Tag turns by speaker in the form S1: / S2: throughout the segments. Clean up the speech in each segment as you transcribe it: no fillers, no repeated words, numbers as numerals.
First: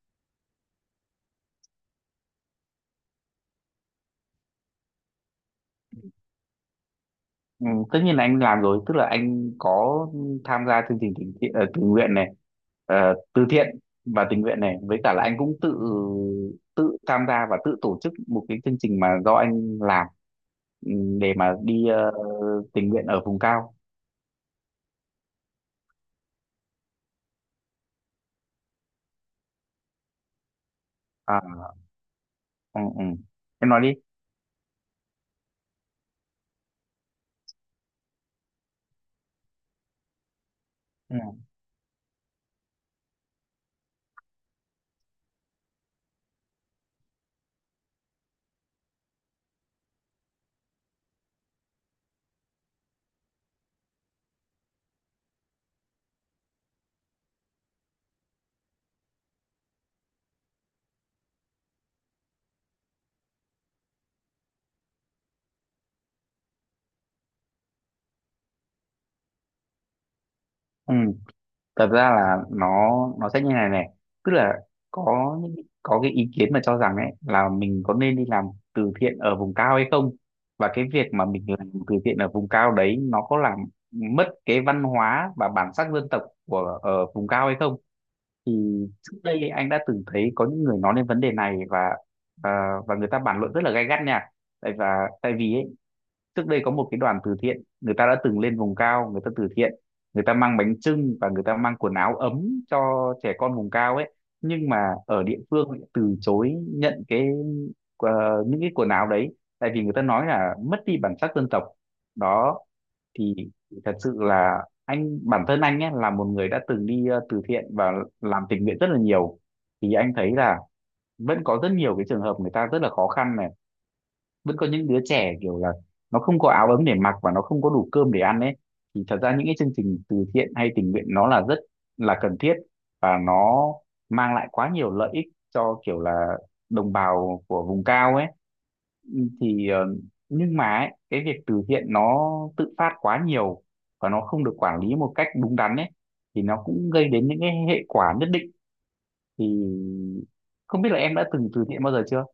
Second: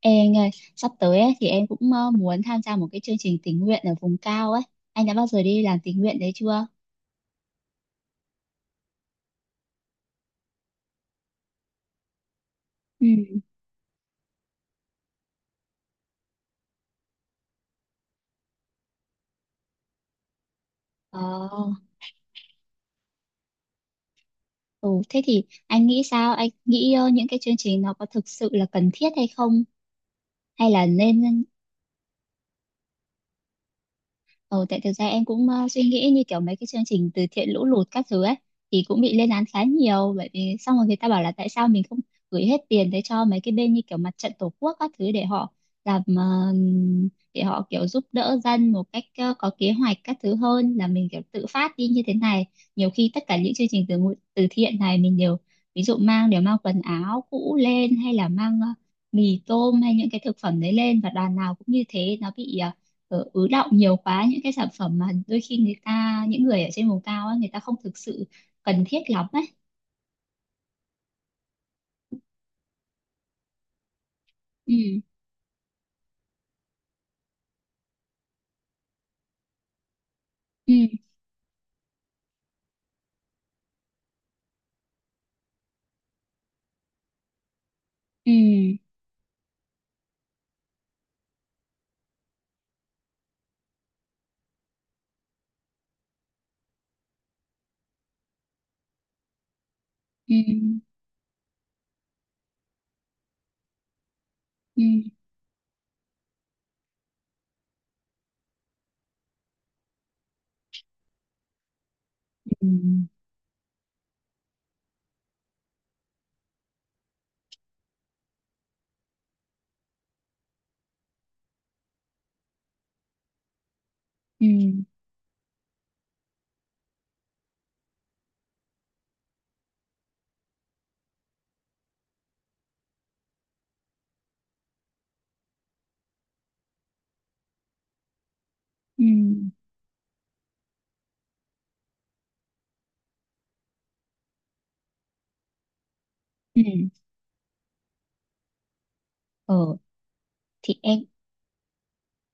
S1: Ê anh ơi, sắp tới ấy, thì em cũng muốn tham gia một cái chương trình tình nguyện ở vùng cao ấy. Anh đã bao giờ đi làm tình nguyện đấy chưa?
S2: Ừ, tất nhiên là anh làm rồi, tức là anh có tham gia chương trình tình nguyện này,
S1: Ừ.
S2: ờ, từ thiện và tình nguyện này, với cả là anh cũng tự tự tham gia và tự tổ chức một cái chương trình mà do anh làm, ừ,
S1: Ờ,
S2: để mà đi tình nguyện ở vùng cao.
S1: ừ, thế thì anh nghĩ sao? Anh nghĩ những cái chương trình nó có thực sự là cần thiết hay không? Hay là nên.
S2: À, Ừ. Em nói đi.
S1: Ờ, tại thực ra em cũng suy nghĩ như kiểu mấy cái chương trình từ thiện lũ lụt các thứ ấy thì cũng bị lên án khá nhiều bởi vì xong rồi người ta
S2: Ừ.
S1: bảo là tại sao mình không gửi hết tiền tới cho mấy cái bên như kiểu mặt trận tổ quốc các thứ để họ làm để họ kiểu giúp đỡ dân một cách có kế hoạch các thứ hơn là mình kiểu tự phát đi như thế này. Nhiều khi tất cả những chương trình từ thiện này mình đều ví dụ mang quần áo cũ lên hay là mang mì tôm hay những cái thực phẩm đấy lên và đoàn nào cũng như thế nó bị ứ đọng nhiều quá những cái sản phẩm mà đôi khi người ta những người ở trên vùng cao á, người ta không thực sự cần thiết lắm ấy.
S2: Ừ. Thật ra là nó sẽ như này này, tức là
S1: Ừ,
S2: có những- có cái ý kiến mà cho rằng ấy là mình có nên đi làm từ thiện ở vùng cao hay không, và
S1: ừ,
S2: cái việc mà mình làm từ thiện ở vùng cao đấy nó có làm mất cái văn hóa và bản sắc dân tộc của ở vùng cao hay không. Thì
S1: ừ,
S2: trước đây anh đã từng thấy có những người nói đến vấn đề này và và người ta bàn luận rất là gay gắt nha. tại và Tại vì ấy, trước đây có một cái đoàn từ thiện, người ta đã từng lên vùng cao người ta từ thiện, người
S1: ừ,
S2: ta mang bánh chưng và người ta mang quần áo ấm cho trẻ con vùng cao ấy, nhưng
S1: ừ,
S2: mà ở địa phương lại từ chối nhận cái, ờ, những cái quần áo đấy, tại vì người ta nói là mất đi bản sắc dân tộc đó.
S1: ừ,
S2: Thì thật sự là anh, bản thân anh ấy là một người đã từng đi từ thiện và làm tình nguyện rất là nhiều, thì anh thấy là vẫn có rất nhiều cái trường hợp người ta rất là khó khăn này,
S1: ừ,
S2: vẫn có những đứa trẻ kiểu là nó không có áo ấm để mặc và nó không có đủ cơm để ăn ấy, thì thật ra những cái chương trình từ thiện hay tình nguyện nó là rất là cần thiết, và nó mang lại quá nhiều lợi ích cho kiểu là đồng bào của vùng cao ấy.
S1: ừ, ừ,
S2: Thì nhưng mà ấy, cái việc từ thiện nó tự phát quá nhiều và nó không được quản lý một cách đúng đắn ấy, thì
S1: ừ.
S2: nó cũng gây đến những cái hệ quả nhất định. Thì
S1: ờ thì
S2: không biết là
S1: em.
S2: em đã từng từ thiện bao giờ chưa.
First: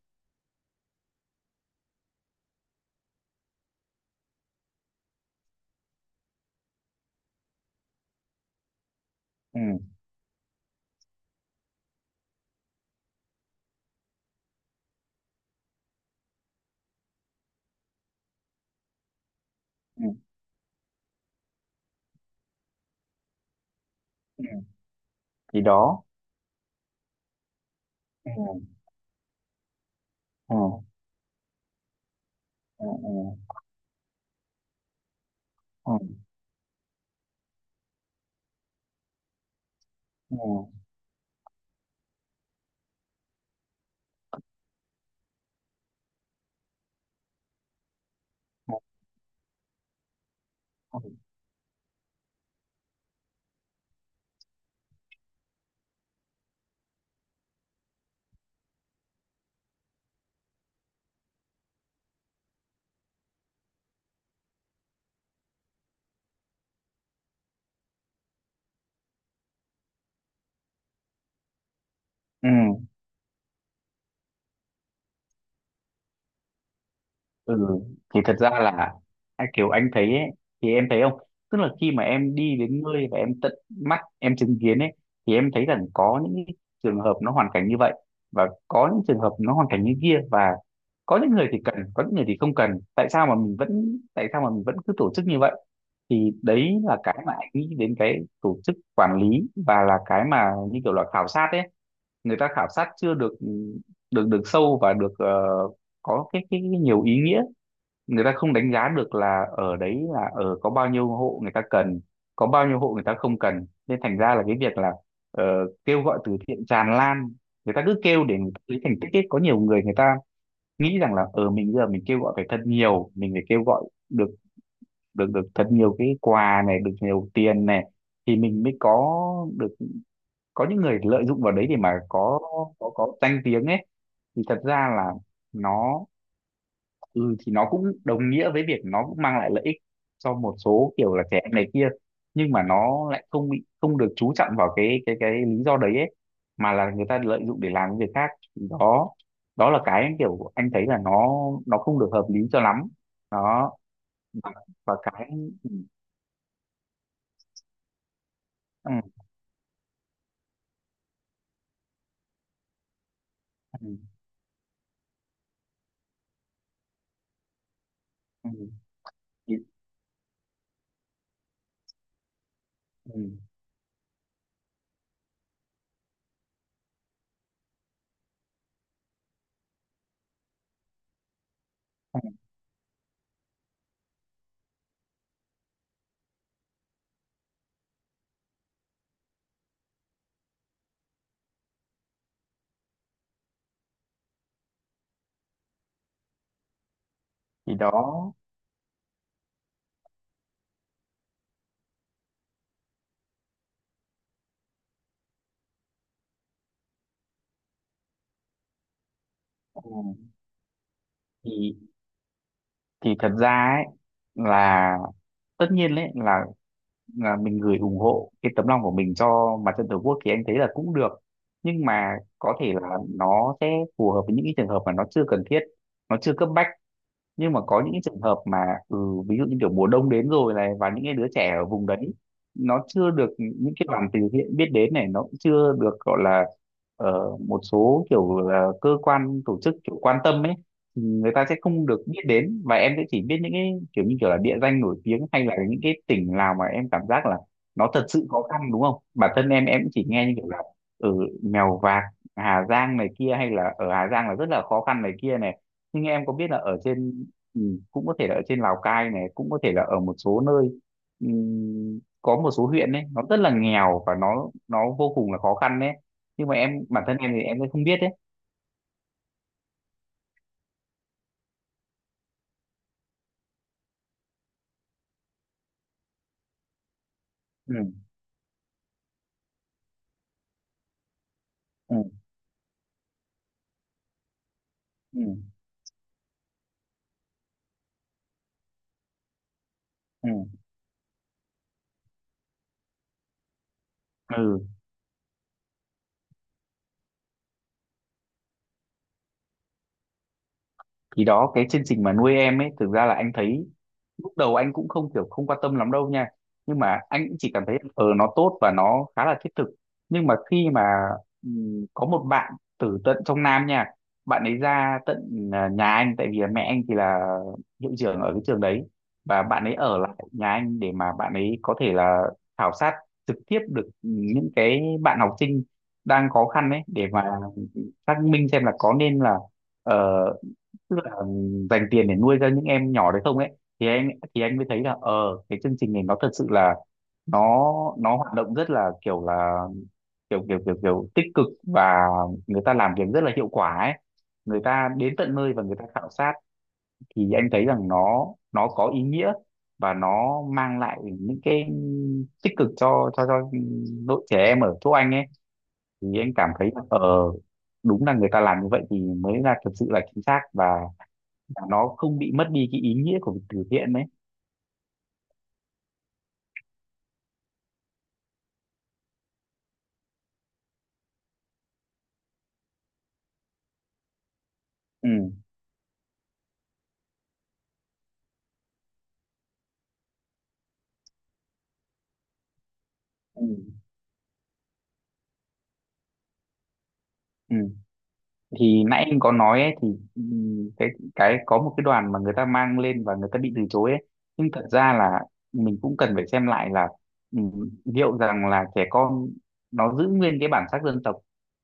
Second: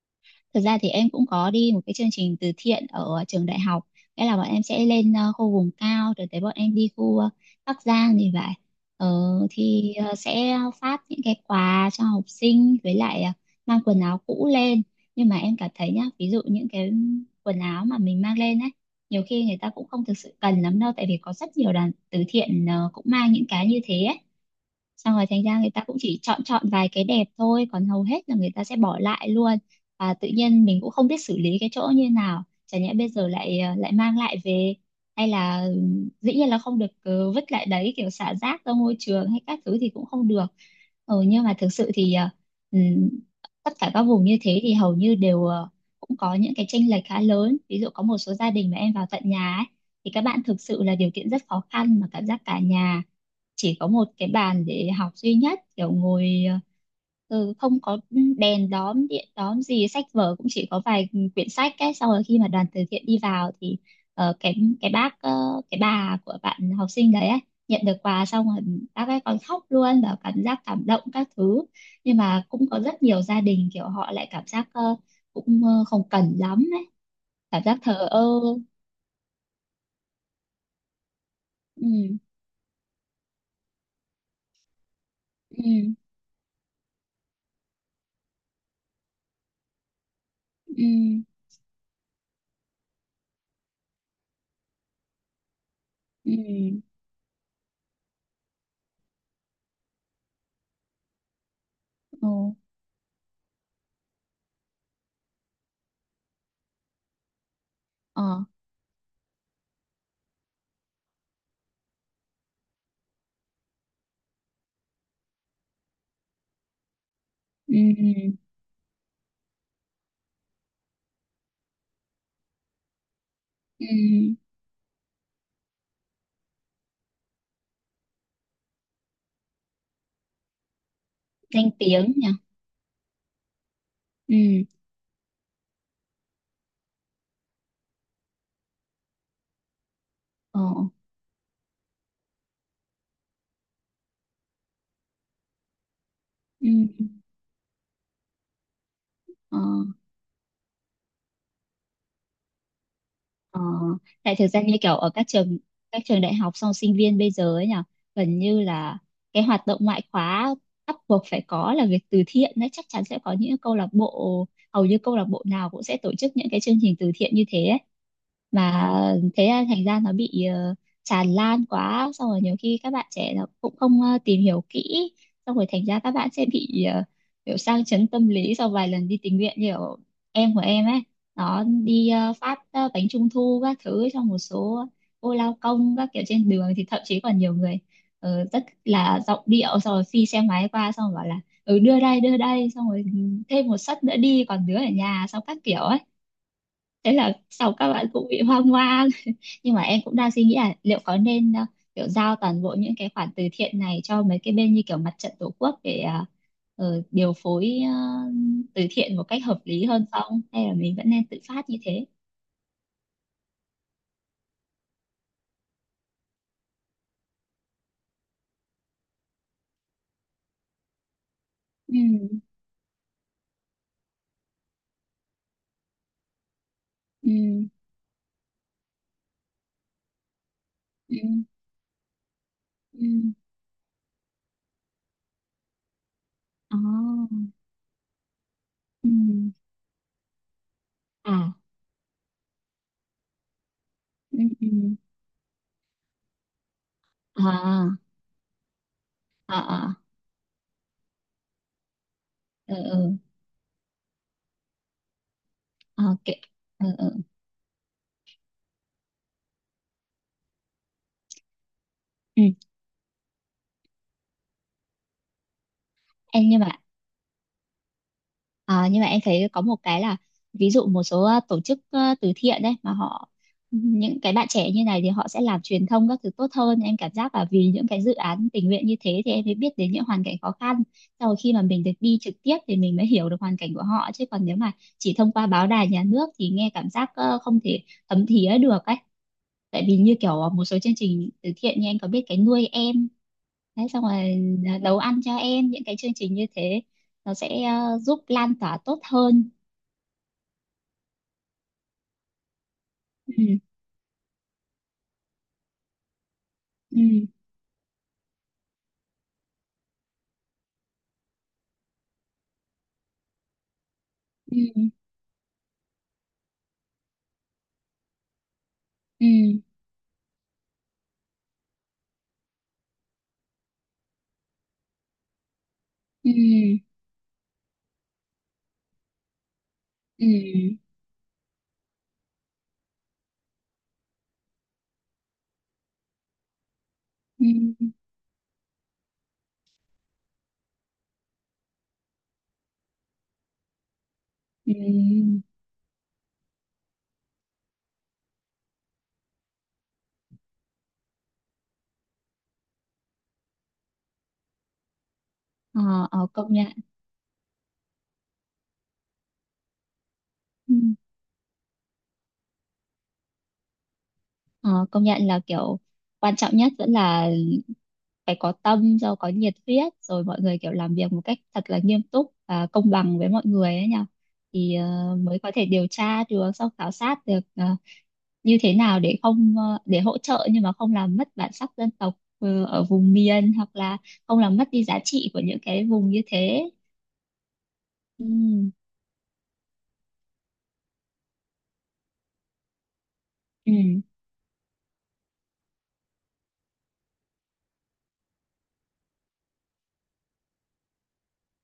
S1: Thực ra thì em cũng có đi một cái chương trình từ thiện ở trường đại học. Nghĩa là bọn em sẽ lên khu vùng cao rồi tới bọn em đi khu Bắc Giang thì vậy. Ờ,
S2: Ừ,
S1: thì sẽ phát những cái quà cho học sinh với lại mang quần áo cũ lên. Nhưng mà em cảm thấy nhá, ví dụ những cái quần áo mà mình mang lên ấy, nhiều khi người ta cũng
S2: ừ,
S1: không thực sự cần lắm đâu tại vì có rất nhiều đoàn từ thiện cũng mang những cái như thế ấy,
S2: ừ.
S1: xong rồi thành ra
S2: Thì
S1: người ta cũng
S2: đó.
S1: chỉ chọn chọn vài cái đẹp thôi còn hầu hết
S2: Ừ.
S1: là người ta sẽ bỏ lại luôn. Và tự nhiên mình
S2: Ừ.
S1: cũng không biết xử lý cái chỗ như nào, chả nhẽ
S2: Ừ.
S1: bây giờ lại lại mang lại về hay là
S2: Ừ,
S1: dĩ nhiên là không được vứt lại đấy kiểu xả rác ra môi trường hay các thứ thì cũng không được.
S2: ừ,
S1: Ừ, nhưng mà thực sự thì ừm, tất cả các vùng như thế thì hầu như đều cũng có những cái chênh lệch khá lớn, ví dụ có một số gia đình
S2: ừ,
S1: mà em vào tận nhà ấy, thì các bạn thực sự là
S2: ừ,
S1: điều kiện rất khó khăn mà cảm giác cả nhà chỉ có một cái bàn để học duy nhất kiểu ngồi ừ, không có đèn đóm điện đóm gì, sách vở cũng chỉ có vài quyển sách ấy, xong rồi khi mà đoàn từ thiện đi vào thì ờ, cái cái bác cái bà của bạn học sinh đấy ấy, nhận được quà xong rồi bác ấy còn khóc luôn và cảm giác cảm động các thứ, nhưng mà cũng có rất nhiều gia đình kiểu họ lại cảm giác cũng không cần lắm ấy, cảm
S2: ừ,
S1: giác
S2: ừ.
S1: thờ ơ.
S2: Thì thật ra là à, kiểu anh thấy ấy, thì em thấy không, tức là khi mà
S1: Ừ,
S2: em đi đến nơi và em tận mắt em chứng kiến ấy, thì em thấy rằng
S1: ừ,
S2: có những cái trường hợp nó hoàn cảnh như vậy, và có những trường hợp nó hoàn cảnh như kia, và
S1: ừ,
S2: có những người thì cần, có những người thì không cần, tại sao mà mình vẫn cứ tổ chức như vậy. Thì
S1: ừ,
S2: đấy là cái mà anh nghĩ đến cái tổ chức quản lý, và là cái mà như kiểu là khảo sát ấy.
S1: ừ, ờ,
S2: Người ta khảo sát chưa được được được sâu và được có cái nhiều ý nghĩa. Người ta
S1: ờ,
S2: không đánh giá được là ở đấy là ở có bao nhiêu hộ người ta cần, có bao nhiêu hộ người ta không cần, nên thành ra là cái việc là ờ, kêu gọi từ thiện tràn lan, người ta cứ kêu
S1: ừ,
S2: để người ta lấy thành tích ấy. Có nhiều người người ta nghĩ rằng là ở mình bây giờ mình kêu gọi phải thật nhiều, mình phải kêu gọi
S1: ừ,
S2: được được được thật nhiều cái quà này, được nhiều tiền này, thì mình mới có được, có những người lợi dụng vào đấy
S1: danh
S2: để mà
S1: tiếng nhỉ,
S2: có có danh tiếng ấy. Thì thật
S1: ừ,
S2: ra là nó, ừ thì nó cũng đồng nghĩa với việc nó cũng mang lại lợi ích cho một
S1: ờ,
S2: số kiểu là trẻ em này kia, nhưng mà nó lại không bị không được chú trọng vào cái cái lý do đấy ấy,
S1: ừ,
S2: mà là người ta lợi dụng để làm những việc khác. Thì đó,
S1: ờ.
S2: đó là cái kiểu anh thấy là nó không được hợp lý cho lắm
S1: Ờ,
S2: đó.
S1: tại thực
S2: Và,
S1: ra như
S2: và
S1: kiểu ở
S2: cái Ừ,
S1: các trường đại học xong sinh viên bây giờ ấy nhỉ, gần như
S2: ừ,
S1: là cái hoạt động ngoại khóa bắt buộc phải có là việc từ thiện đấy, chắc chắn sẽ có những câu lạc
S2: ừ,
S1: bộ, hầu như câu lạc bộ nào cũng sẽ tổ chức những cái chương trình từ thiện như thế ấy.
S2: ừ,
S1: Mà thế
S2: thì,
S1: là thành ra nó bị tràn lan quá, xong rồi nhiều khi các bạn
S2: ừ,
S1: trẻ nó cũng không tìm hiểu kỹ, xong rồi thành ra các bạn sẽ bị kiểu sang chấn tâm lý sau vài lần đi tình nguyện, như kiểu em của em ấy đó đi
S2: ừ,
S1: phát bánh trung thu các thứ cho một số cô lao công các kiểu trên đường, thì thậm chí còn nhiều người rất là giọng điệu, xong rồi phi xe máy qua xong rồi bảo là ừ đưa đây xong rồi ừ, thêm một suất nữa đi còn đứa ở nhà xong các kiểu ấy, thế là sau
S2: thì
S1: các
S2: đó.
S1: bạn cũng bị hoang mang. Nhưng mà em cũng đang suy nghĩ là liệu có nên kiểu giao toàn bộ những cái khoản từ thiện này cho mấy cái bên như kiểu mặt trận tổ quốc để điều phối từ thiện một cách hợp lý hơn
S2: Ừ,
S1: không, hay là mình vẫn nên tự phát
S2: thì
S1: như thế.
S2: thì thật ra ấy là tất nhiên là mình gửi ủng hộ cái tấm lòng của mình cho mặt trận tổ quốc thì anh thấy là cũng được, nhưng mà
S1: Ừ,
S2: có thể là nó sẽ phù hợp với những cái trường hợp mà nó chưa cần thiết, nó chưa cấp bách.
S1: ừ,
S2: Nhưng mà có những cái trường hợp mà, ừ, ví dụ như kiểu mùa đông đến rồi này, và những cái
S1: ừ,
S2: đứa trẻ ở vùng đấy nó
S1: ừ,
S2: chưa được những cái đoàn từ thiện biết đến này, nó cũng chưa được gọi là
S1: ờ,
S2: một số kiểu là cơ
S1: ừ,
S2: quan tổ chức kiểu quan tâm ấy, thì người ta
S1: à,
S2: sẽ không được biết đến. Và em sẽ chỉ biết những cái kiểu như kiểu là
S1: ừ,
S2: địa
S1: ừ,
S2: danh nổi tiếng hay là những cái tỉnh nào mà em cảm giác là
S1: à,
S2: nó thật sự khó khăn đúng không, bản thân
S1: à,
S2: em cũng
S1: à,
S2: chỉ nghe như kiểu là ở Mèo Vạc, Hà
S1: ừ,
S2: Giang này
S1: ừ,
S2: kia, hay là ở Hà Giang là rất là khó khăn này kia này.
S1: ờ,
S2: Nhưng
S1: ok,
S2: em có biết là ở
S1: ừ, ừ,
S2: trên, ừ, cũng có thể là ở trên Lào Cai này, cũng có thể là ở một số nơi, có
S1: ừ.
S2: một số huyện ấy nó rất là nghèo và nó vô cùng là khó khăn đấy,
S1: Em
S2: nhưng mà
S1: nhưng mà.
S2: em bản thân em thì em cũng không biết đấy.
S1: À, nhưng mà em thấy có một cái là ví dụ một số tổ chức từ thiện đấy mà họ những cái bạn trẻ như này thì họ sẽ làm truyền thông các thứ tốt hơn, em cảm giác là vì
S2: Ừ,
S1: những cái dự án tình nguyện như thế thì em mới biết đến những hoàn cảnh khó khăn, sau rồi khi mà mình được
S2: ừ,
S1: đi trực tiếp thì mình mới hiểu được hoàn cảnh của họ, chứ còn nếu mà chỉ
S2: ừ,
S1: thông qua báo đài nhà nước thì nghe cảm giác không thể thấm thía được ấy. Tại vì như
S2: ừ.
S1: kiểu một số chương trình từ thiện như anh có biết cái nuôi em. Đấy, xong rồi
S2: Ừ.
S1: à, nấu ăn cho em, những cái chương trình như thế nó sẽ giúp lan tỏa tốt hơn.
S2: Thì đó, cái chương trình mà nuôi em ấy thực ra là anh
S1: Ừ,
S2: thấy lúc đầu anh cũng không kiểu không quan tâm lắm đâu nha, nhưng
S1: ừ,
S2: mà anh cũng chỉ cảm thấy ờ nó tốt và nó khá là thiết thực. Nhưng mà khi mà, có một bạn từ tận trong Nam nha, bạn ấy
S1: ừ,
S2: ra tận à, nhà anh tại vì là mẹ anh thì là hiệu trưởng ở cái trường đấy,
S1: ừ,
S2: và bạn ấy ở lại nhà anh để mà bạn ấy có thể là khảo sát trực tiếp được những cái bạn học sinh đang
S1: ừ,
S2: khó khăn ấy, để mà xác minh xem là có nên là ờ,
S1: ừ,
S2: tức là dành tiền để nuôi ra những em nhỏ đấy không ấy. Thì anh, anh mới thấy là ờ cái chương trình này nó thật sự là nó
S1: ừ,
S2: nó hoạt động rất là kiểu kiểu kiểu kiểu tích cực, và người ta làm việc rất là hiệu quả ấy, người
S1: ừ,
S2: ta đến tận
S1: ừ.
S2: nơi và người ta khảo sát. Thì anh thấy rằng nó có ý nghĩa, và nó mang lại những cái tích cực cho cho đội trẻ em ở chỗ anh ấy.
S1: Ờ,
S2: Thì
S1: ờ,
S2: anh cảm
S1: công
S2: thấy
S1: nhận,
S2: là ờ đúng là người ta làm như vậy thì mới là thật sự là chính xác,
S1: ừ.
S2: và nó không bị mất đi cái ý nghĩa của việc từ thiện đấy.
S1: Ờ, công nhận là kiểu quan trọng nhất vẫn là phải có tâm rồi có nhiệt huyết rồi mọi người kiểu làm việc một cách thật là nghiêm túc và công bằng với mọi người ấy nhỉ, thì mới
S2: Ừ.
S1: có thể điều tra được sau khảo sát được như thế nào để không để hỗ trợ nhưng mà không làm mất bản sắc dân tộc ở vùng
S2: Ừ.
S1: miền hoặc là không làm mất đi giá trị của những cái vùng như thế.
S2: Ừ.
S1: Ừ,
S2: Thì nãy anh có nói ấy, thì, ừ, cái cái có một cái đoàn mà người ta mang lên và người ta bị từ
S1: ừ,
S2: chối ấy, nhưng thật ra là mình cũng cần phải xem lại là, ừ, liệu rằng là trẻ con nó giữ nguyên cái bản sắc dân tộc,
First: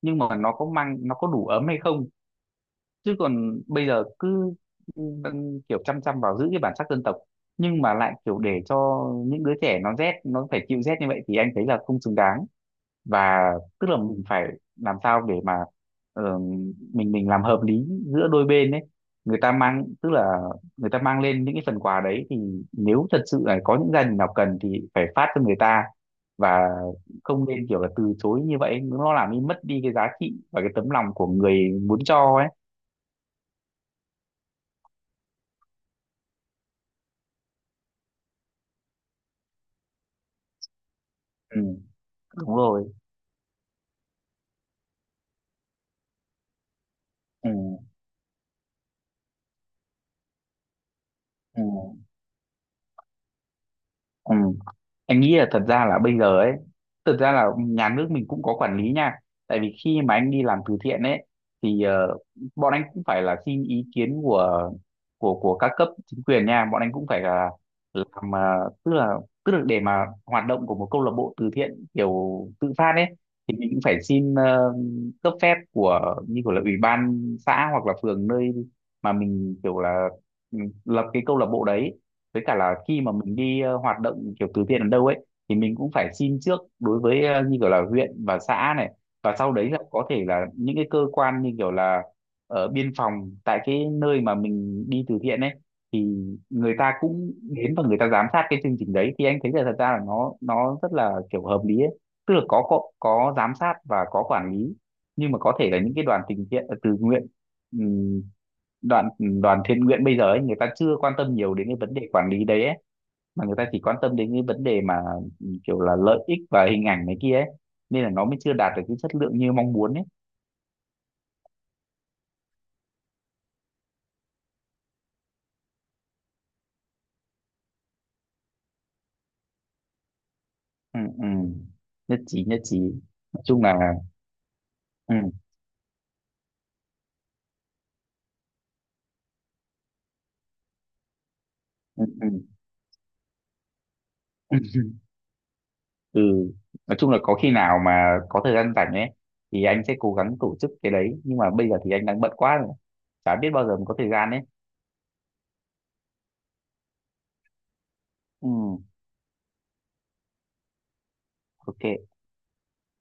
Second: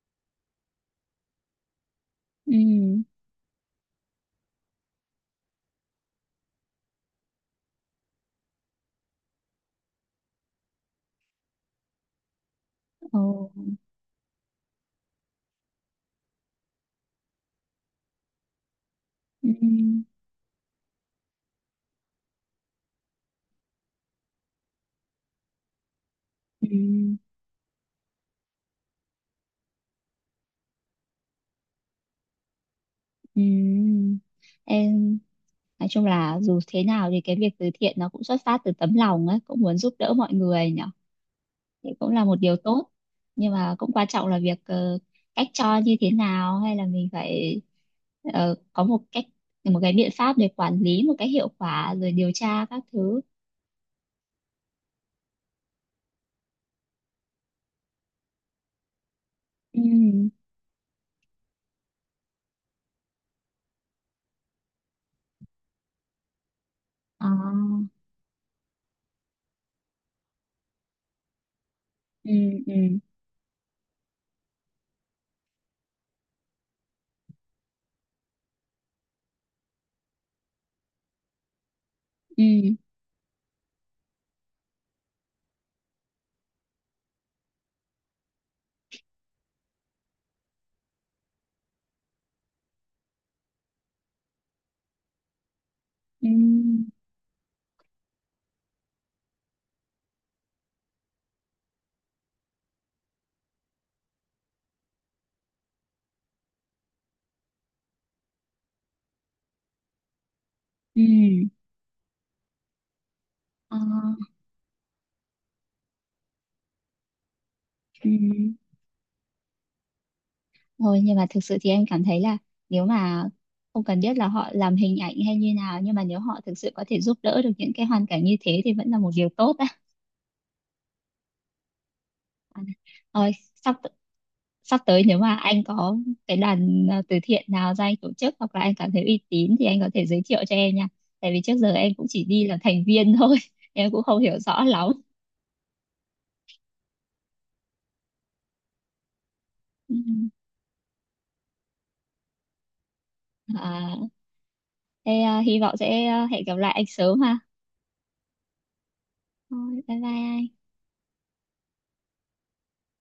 S2: nhưng mà nó có mang nó có đủ ấm hay không.
S1: ừ,
S2: Chứ còn bây giờ cứ, ừ, kiểu chăm chăm vào giữ cái bản sắc dân tộc, nhưng mà lại kiểu để cho những đứa trẻ nó rét, nó phải chịu rét như vậy thì anh thấy là không xứng đáng.
S1: ồ,
S2: Và tức là mình phải làm sao để mà ờ, mình làm hợp lý giữa đôi bên đấy. Người ta
S1: ừ,
S2: mang, tức là người ta mang lên những cái phần quà đấy, thì nếu thật sự là có những gia đình nào cần thì phải phát cho người ta, và
S1: ừ,
S2: không nên kiểu là từ chối như vậy, nó làm đi mất đi cái giá trị và cái tấm lòng của người muốn cho ấy.
S1: Ừ. Em nói chung là dù thế nào thì cái việc từ thiện nó cũng xuất phát từ tấm lòng ấy, cũng muốn giúp đỡ mọi người nhỉ.
S2: Ừ,
S1: Thì cũng là một điều
S2: đúng rồi.
S1: tốt. Nhưng mà cũng quan trọng là việc cách cho như thế nào hay là mình
S2: Ừ,
S1: phải có một cách, một cái biện pháp để quản lý một cách hiệu
S2: ừ,
S1: quả rồi điều tra các thứ.
S2: ừ. Anh nghĩ là thật ra là bây giờ ấy, thật ra là nhà nước mình cũng có quản lý nha, tại vì
S1: Ừ.
S2: khi mà anh đi làm từ thiện ấy, thì bọn anh cũng phải là xin ý kiến của của các cấp chính quyền nha, bọn anh cũng phải
S1: À.
S2: là làm tức là để mà hoạt động của một câu lạc bộ từ thiện kiểu
S1: Ừ,
S2: tự
S1: ừ,
S2: phát ấy, thì mình cũng phải xin cấp phép của như kiểu là ủy ban xã hoặc là phường nơi mà mình kiểu là, ừ, lập cái câu lạc bộ đấy. Với cả là
S1: ừ,
S2: khi mà mình đi hoạt động kiểu từ thiện ở đâu ấy, thì mình cũng phải xin trước đối với như kiểu là huyện và xã này, và sau đấy là có thể là những cái cơ quan như kiểu là ở biên phòng tại cái nơi mà mình đi từ thiện ấy, thì
S1: ừ,
S2: người ta cũng đến và người ta giám sát cái chương trình đấy. Thì anh thấy là thật ra là nó rất là kiểu hợp lý ấy, tức là có giám sát và có quản lý. Nhưng mà có thể là những cái đoàn tình thiện từ nguyện, đoàn đoàn thiện nguyện bây giờ ấy, người ta chưa
S1: ừ.
S2: quan tâm nhiều đến cái vấn đề quản lý đấy ấy, mà người ta
S1: À.
S2: chỉ quan tâm đến cái vấn đề mà, ừ, kiểu là lợi ích và hình ảnh này kia ấy, nên
S1: Ừ.
S2: là nó mới chưa đạt được cái chất lượng như mong muốn ấy.
S1: Thôi nhưng mà thực sự thì em cảm thấy là nếu mà không cần biết là họ làm hình ảnh hay như nào, nhưng mà nếu họ thực sự có thể giúp đỡ được những cái hoàn cảnh như thế thì vẫn là một điều tốt á.
S2: Ừ, ừ. Nhất trí, nhất
S1: À,
S2: trí.
S1: thôi
S2: Nói chung
S1: sắp
S2: là
S1: sắp tới
S2: ừ,
S1: nếu mà anh có cái đoàn à, từ thiện nào ra anh tổ chức hoặc là anh cảm thấy uy tín thì anh có thể giới thiệu cho em nha. Tại vì trước giờ em
S2: ừ,
S1: cũng chỉ
S2: ừ.
S1: đi là thành viên thôi, em cũng không hiểu rõ lắm.
S2: Ừ. Nói chung là có khi nào mà có thời gian rảnh ấy, thì anh sẽ cố gắng tổ chức cái đấy, nhưng mà bây giờ thì anh đang bận quá rồi, chả biết
S1: Ừ.
S2: bao giờ mới
S1: À,
S2: có thời gian ấy.
S1: thế à, hy vọng sẽ à, hẹn gặp lại anh sớm ha.
S2: Ừ,
S1: Thôi, bye bye anh.
S2: ok